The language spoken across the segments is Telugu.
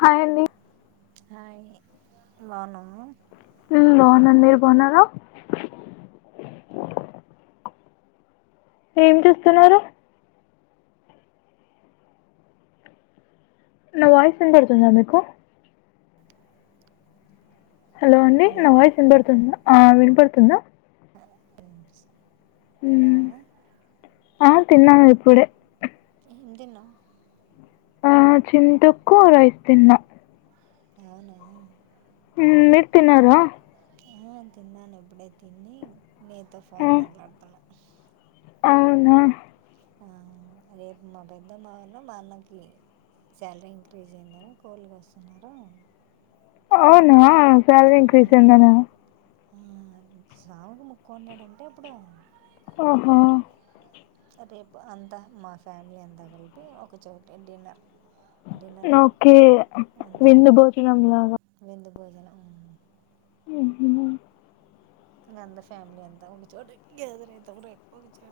హాయ్ అండి హాయ్ అండి బాగున్నారా హ్మ్ బాగున్నా మీరు బాగున్నారా ఏం చేస్తున్నారు నా వయిస్ వినపడుతుంద మీకు హలో అండి నా వాయిస్ వినపడుతుంద ఆ వినపడుతుందా మ్మ్. తన్నావా ఆ తిన్నాను ఇప్పుడే ఏం తిన్నావ్ ఆ చింతొక్కు తిన్న అవునా మీరు తిన్నారా ఆ తిన్నాను ఇప్పుడే తిని నీతో ఆ, ఫోన్ మాట్లాడుతున్నా అవునా ఆ రేపు మా పెద్దమ్మవన్న మా అన్నకి. శాలరీ ఇంక్రీజ్ అయిందని కోళ్లు కోస్తున్నారు. అవునా సాలరి ఇంక్రీస్ అయిందన్న. [unintelligible] ఆ హా రేపు అంతా మా ఫ్యామిలీ అంతా కలిపి ఒకచోట డిన్నర్. డిన్నర్ అంట ఓకే, అంతా విందు భోజనం ఉమ్, లాగా. [unintelligible] [unintelligible] ఇక అందరు ఫ్యామిలీ అంతా ఒక చోట గ్యాదర్ రేపటి నుంచి లే.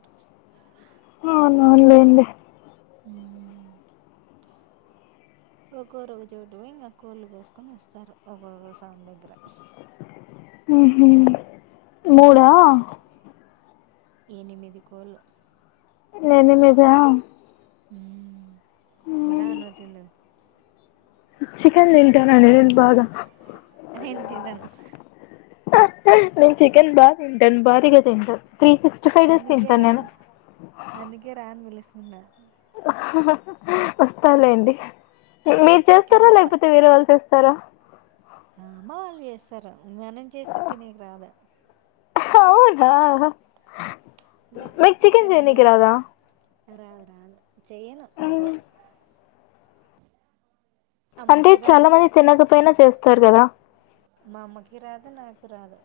[unintelligible] అవును అవును లేండి. [unintelligible] ఒక్కొరు ఒక చోటు ఇగ కోళ్ళు కోసుకొని వస్తారు. ఒక్కొక్కో స్వామి దగ్గర. హ్మ్ హూ మూడ. ఎనిమిది కోళ్ళు. ఎ నిమిదా. హ్మ్ బారా నువ్వు తిందు వు. చికెన్ తింటనా నేను బాగా. నేను తినను నేను చికెన్ బాగా తింటాను. భారీగా తింటాను. త్రీ సిక్స్టీ ఫైవ్ డేస్ అందుకే తింటాను నేను రాన్ అందుకే రాన్ పిలుస్తున్నా. వస్తలే అండి, మీరు రేపు చికెన్ చేస్తారా ప లేకపోతే వేరే వాళ్ళు చేస్తారు. సర. అమ్మ వాళ్ళు చేస్తారు మనం చేస్తే తిననికి రాదు. అవునా మీకు చికెన్ చేనికి రాదా. రాదు రాదు చెయను ఎప్పుడు. మ్మ్. అంటే అమ్మకి చాలా రాదు నా మంది తినకపోనా చేస్తారు గదా. మా అమ్మకి రాదు. నాకు రాదు.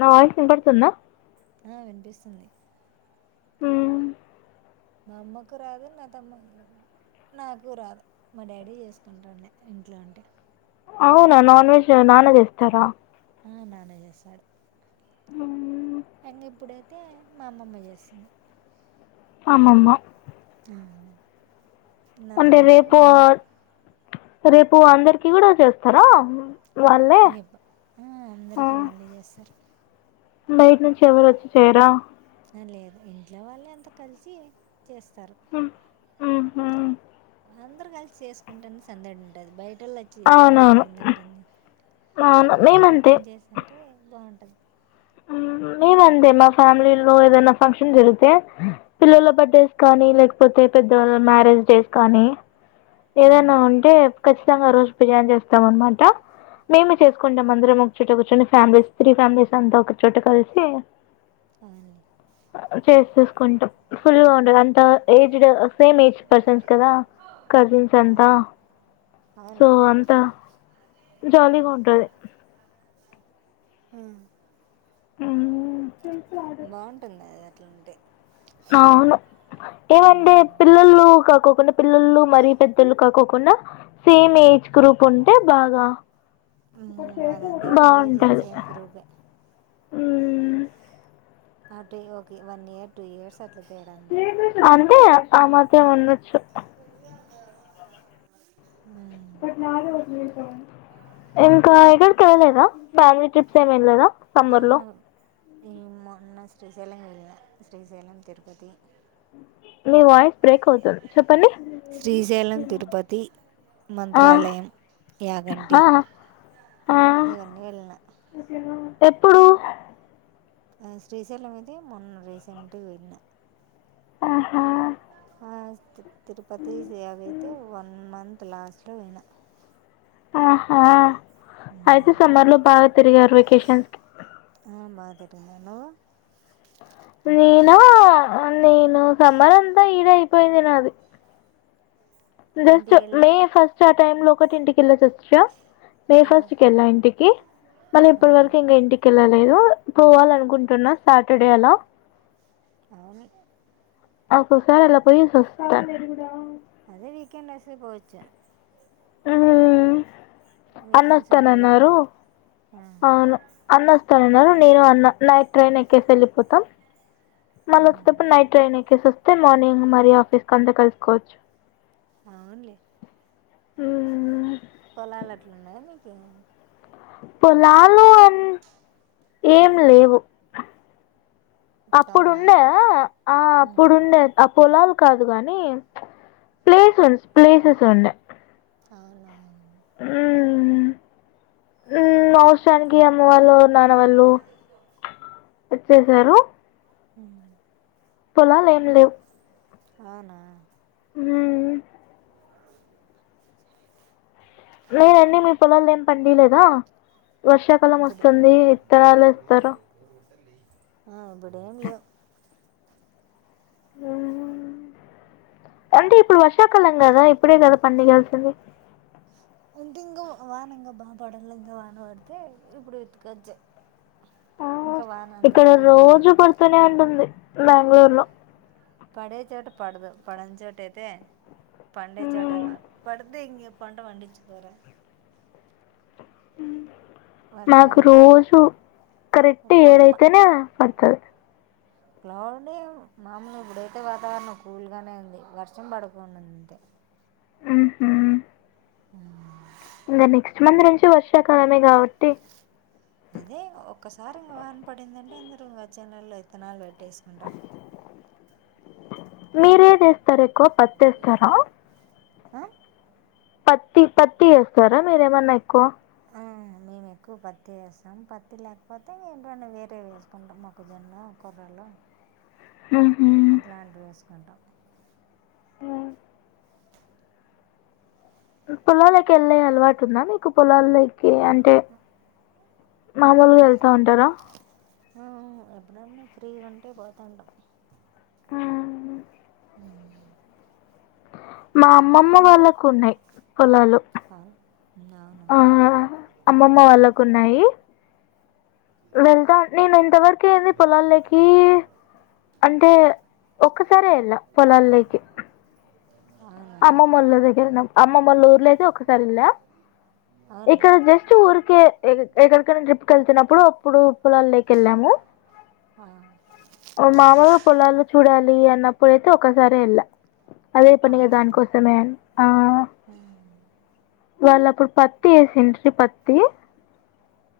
నా వాయిస్ వినపడుతుందా. ఆ వినిపిస్తుంది. హమ్ మా అమ్మకు రాదు నా తమ్మ. నాకు రాదు మా డాడీ చేసుకుంటాడి ఇంట్లో ఉంటే. అవునా నాన్ వెజ్ నాన్న చేస్తారా. ఆ నానే చేస్తాడు, మ్మ్. [unintelligible] ఇప్పుడే. అయితే మా అమ్మమ్మ చేస్తుంది. అమ్మమ్మ. ఆ నా అంటే తమ్ముడు రేపు మా అమ్మమ్మ రేపు అందరికి కూడా చేస్తారా. వాళ్ళే రేపా, ఆ, ఆఅందరికి వాళ్ళే చేస్తారు. బయట నుంచి ఎవరు వచ్చి చేయరా. లేదు ఇంట్లో వాళ్ళ అంతా కలిసి చేస్తారు. హుహు అందరుూ కలిసి చేసుకుంటేనే సందడి ఉంటుది. బయట. బయటోళ్లు వచ్చి చేస్తే మనకి అవునవును ఏంది ఉంటుంది. అవును ఒక్కొక్కరు మేమంతే పని చేస్తా. అంటే బాగుంటుంది. మేము అంతే మా ఫ్యామిలీలో ఏదైనా ఫంక్షన్ జరిగితే పిల్లల బర్త్డేస్ కానీ లేకపోతే. అతే పెద్దవాళ్ళ మ్యారేజ్ డేస్, కానీ ఏదైనా ఉమ్, ఉంటే. ఖచ్చితంగా రోజు బిర్యానీ చేస్తాం అనమాట. మేము చేసుకుంటాం అందరం ఒకచోట కూర్చొని. ఫ్యామిలీస్ త్రీ ఫ్యామిలీస్ అంతా ఒక చోట కలిసి. అవునులే చేసిసుకుంటాం ఫుల్గా ఉండదు అంత. ఏజడ్ సేమ్ ఏజ్ పర్సన్స్ కదా. కజిన్స్ ఆ, అంటా సో అవునులే అంతా జోలీగా ఉంటది. [inaudible] [inaudible] బావుంటది గదే అట్లున్టే అవును ఏమంటే పిల్లల్లూ కాకో కాకుండా పిల్లల్లు మరీ పెద్దోల్లు కాకోకుండ సేమ్ ఏజ్ గ్రూప్ ఉంటే బాగా మ్మ్, మాదంతా ఒక ఏజ్ బావుంటది సేమ్ గ్రూపే ఉమ్ హ్యాపీగా ఒకి వన్ ఇయర్ టూ ఇయర్స్ అ అంతే ఆ మాత్రం ఉండొచ్చు. [inaudible] [inaudible] ఇంకా ఎక్కడికెళ్లలేదా ఫ్యామిలీ ట్రిప్స్ ఏం ఎల్లలేదా సమ్మర్ లో ఊ మొన్న శ్రీశైలం వెళ్ళం శ్రీశైలం తిరుపతి మీ వాయిస్ బ్రేక్ అవుతుంది చెప్ శ్రీశైలం తిరుపతి ఆ మంత్రాలయం యాగంటి ఆ ఆ ఇవన్ని వెళ్ళిన. ఎప్పుడూ శ్రీశైలం ఇది మొన్న రీసెంటు వెల్లిన. ఆహా తిరుపతి సేవకయితే వన్ మంత్ లాస్ట్లో పోయినా. ఆహా అయితె సమ్మర్ లో బాగా తిరిగారు వెకేషన్స్కి. తిరిగానూ. నేనా నేను సమ్మర్ అంతా ఈదే అయిపోయింది నాది. జస్ట్ ఇంటికి వెళ్ళా మే ఫస్ట్ ఆ టైమ్ లో ఒకటింటికెల్లే సొచ్చిరా. మే ఆ, ఫస్ట్ కెళ్ళా ఇంటికి మళ్ళీ ఆ, ఇప్పటి వరకు ఇంకా ఇంటికెళ్ళల్ లేదూ పోవాలనుకుంటున్నా సాటర్డే అలా. [inaudible] ఒకసారలా పోయేసి ఒస్త. అదే వీకెండేసే పోవచ్చ. వీకెండ్స్ ఉండాలి కదా అన్నొస్తానన్నారు. మీకు ఆ, అవును అన్నొస్తానన్నారు నేను అన్న నైట్ ట్రైన్ ఎక్కేసెళ్ళిపోతాం. ఆ, మళ్లీ ఒచ్చేటప్పుడు నైట్ ట్రైన్ ఎక్కేసొస్తే మార్నింగ్ మరి ఆఫీస్ కంతా కలుసుకోవచ్చు. అవున్లే మ్మ్ పొలాలట్లున్నాయా మీకూ. పొలాలు అన్ [inaudible] ఏం లేవు. అవునా అప్పుడుండే ఆ ఉమ్, అప్పుడుండే. పొలాలు కాదు గానీ ప్లేస్ ఉ ప్లేసెస్ ఉండే. అవునా. ఊ అవసరానికి అమ్మ వాళ్ళు నాన్న వాళ్ళు ఇచ్చేసారు. [inaudible] పొలాలేం లేవ్. అవునా. నేనండి మీ పొలాల్లో ఏం పండిలేదా వర్షాకాలం ఇప్పుడు ఒస్తుందీ విత్తనాలేస్తర. ఆ ఇబుడేం లేవ్. అంటే ఇప్పుడు వర్షాకాలం గదా ఇప్పుడే కదా పండియాల్సింది. అంటే ఇంకా వాన ఇంగా బా పడలా ఇంకా వాన పడితే ఇప్పుడు ఎత్తుకొచ్చు. ఆ ఇక్కడ రోజు లేదు పడుతూనే ఉంటుంది బెంగళూరు లో పడే చోట పడదు పడని చోట అయితే పండే చోట ఏమో మాకు వర్షాలు లేవు రోజు కరెక్ట్ ఏడు రోజు మా అయితేనే పడతది క్లౌడ్ నే మామూలుగా ఇప్పుడైతే వాతావరణం కూల్గానే ఉంది వర్షం పడుకుండాంది అంతే ఉహుమ్ ఆహ ఇంకా నెక్స్ట్ మంత్ నుంచి వర్షాకాలమే కాబట్టి అదే ఒక్కసారి ఇంకా వాన పడిందంటే అందరు ఇక వచ్చే నెలలో విత్తనాలు పెట్టేసుకుంటారు మీరు ఎదేస్తారు ఎక్కువ పత్తి వేస్తారా ఆ పత్తి పత్తి వేస్తారా మీరేమన్నా ఎక్కువ ఉమే మే మే ఎక్కువ పత్తి వేస్తాం పత్తి లేకపోతే ఏంటన్నా వేరేయి వేసుకుంటాం మొక్కజొన్న కొర్రలు మ్మ్హ్మ్. అట్లాంటివి వేసుకుంటాం పొలాలేకి వెళ్ళే అలవాటు ఉందా మీకు పొలాలేకి కే అంటే ఆ! మామూలుగా వెళ్తా వెళ్తాం. ఉంటారా నన్ను ఫ్రీగా ఉంటే పోతా ఉంటాం ఆమ్ మా అమ్మమ్మ నువ్వు? వాళ్ళకు ఉన్నాయి పొలాలు అవును. అవునా? ఆ ఆ అమ్మమ్మ వాళ్ళకు ఉన్నాయి వెళ్తా నేను ఎంతవరకేంది పొలాల్లోకి అంటే ఓ క సారే వేలా పోలాల్లోకి అవునా? అమ్మమ వాళ్ళ దగ్గర అమ్మమ్మ వాళ్ళ ఊర్లో అయితే ఒకసారి వెళ్ళా అవునులే. ఇక్కడ జస్ట్ ఊరికే ఎక్కడికి నేను ట్రిప్ కి వెళ్తున్నప్పుడు అప్పుడు పొలాలు ల్లోకి వెళ్ళాము ఆ! మామలుగా పొలాలు చూడాలి అన్నప్పుడు అయితే ఒకసారి వెళ్ళా అదే పన్ని గా అవునా? దాని కోసమే అని ఆ హ్మ్. వాళ్ళ అప్పుడు పత్తి వేసిండ్రి పత్తి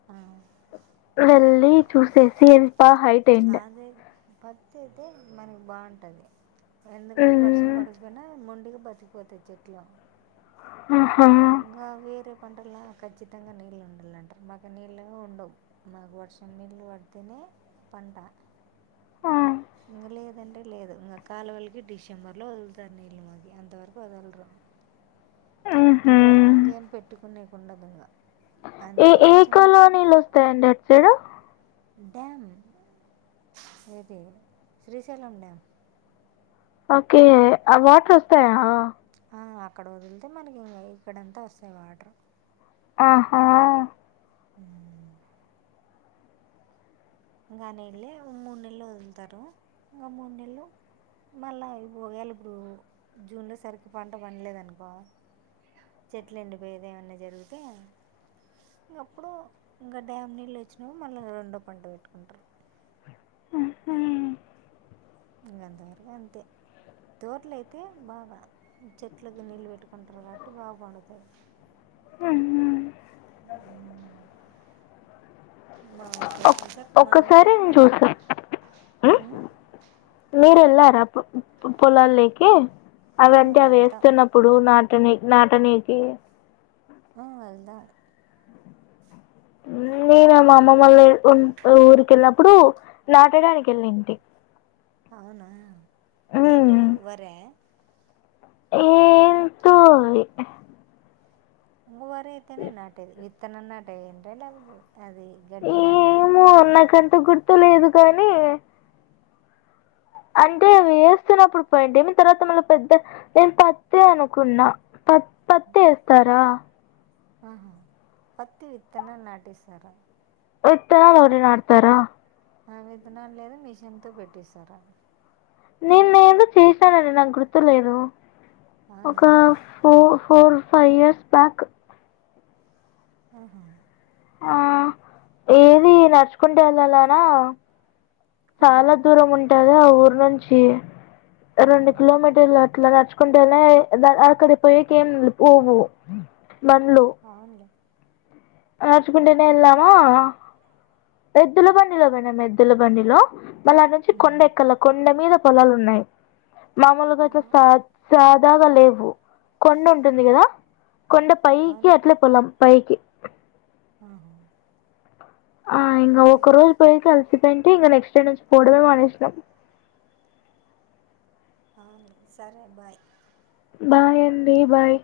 ఆ వెళ్లి చూసేసి ఎంత హైట్ ఎండ్ అదే పత్తి అయితే మనకి బాగుంటుంది ఎందుకంటే వర్షం పడకపోయినా మొండిగా బతికి పోతాయి చెట్లా ఆహా ఇంకా వేరే పంటలా ఖచ్చితంగా నీళ్ళు ఉండాలంటారు మాకు నీళ్ళు ఉండవు మాకు వర్షం నీళ్లు పడితేనే పంట ఆ, ఇంకా లేదంటే లేదు ఇంకా కాలువలికి డిసెంబర్ లో వదులుతారు నీళ్ళు మాకి అంతవరకు వదలరు మ్హూ. అంతవరకు ఇంకేం పెట్టుకునేకు ఉండదుంగా ఏ ఏ కాలువ నీళ్లు వస్తాయండి అటు సైడు డ్యామ్ ఏది శ్రీశైలం డ్యామ్ ఓకే ఆ వాటర్ వస్తాయా అ అక్కడ వదిలితే మనకి ఇక్కడ అంతా వస్తాయి వాటర్ ఆహా అమ్ ఇంకా ఆ నీళ్ళే మూడు నెలు వదులుతారు ఇంకా మూడు నెలు మళ్ళా ఇవి పోగాయల బ్రో ఇప్పుడు జూన్ లో సరిగ్గా పంట పండలేదనుకో చెట్లు ఎండిపోయేది ఏమన్నా జరుగుతే ఇంకప్పుడు ఇంకా డ్యామ్ నీళ్ళు వచ్చినాప్పుడు మళ్ళీ రెండో పంట పెట్టుకుంటారు ఉహుమ్ ఇంగ అంతవరకు అంతే తోటలయితే బాగా చెట్లకి నీళ్ళు పెట్టుకుంటారు కాబట్టి బాగా పండుతాయి హు ఒక్- మామిడితోట్లు ఒక్కసారి నేను మామితోట్లుగానీ ఎ చూస్తాను మీరు ఎల్లార పొలాలు లేకి అవంత వెళ్తాం వేస్తున్నప్పుడు నా నాటనీకి ఆ వెళ్ళ ఉ అన్నీ మా అమ్మమ మళ్ళ ఊరికి వెళ్ళినప్పుడు నాటడానికి వెళ్ళింటి అవునా ఏంటి వార ఏంటో అవి వరి అయితేనే నాటెది విత్తనం నాటికి పోయింటివ లేకపో ఏమో నాకంత గుర్తులేదు కానీ అంటే వేస్తున్నప్పుడు పోయింటి ఏమి తర్వాత మళ్ళ పెద్ద నేను పత్తే అనుకున్నా పత్ పత్ ఎస్తారా ఆహా పత్తి విత్తనలు నాటిస్తార విత్తనాలు ఎవరైన నాటు తర ఆ విత్తన లేదు మిషన్ తో పెట్టిస్తార నేను ఏదో చేశానండి నాకు గుర్తు లేదు ఒక అవునా ఫో ఫోర్ ఫైవ్ ఇయర్స్ బ్యాక్ ఆహా ఆ ఏది నడుచుకుంటు వెళ్ళాలాన చాలా అవునులే దూరం ఉంటది ఆ ఊరు నుంచి ఆ, రెండు కిలోమీటర్ల ఇట్ల నడుచుకుంటేనే అక్కడికి పోయేకి ఏం పోవు బండ్లు అవునులే నచకుంటేనేే ఎల్లామ ఎద్దుల బండిలో పోయినం ఎద్దుల బండిలో మళ్ళీ అటి నుంచి కొండ ఉహు. ఎక్కల కొండ మీద పొలాలు ఉన్నాయి మామూలుగా అట్లా అవు- సా [unintelligible] లేవు కొండ ఉంటుంది కదా కొండ పైకి అట్లే పొలం పైకి అ ఆహ ఆ ఇంగ ఒక రోజు పై కెల్ ఇంకా నెక్స్ట డే నుంచి పోడమే మానేసినం అవును సరే బాయ్ బాయ్ అండి బాయ్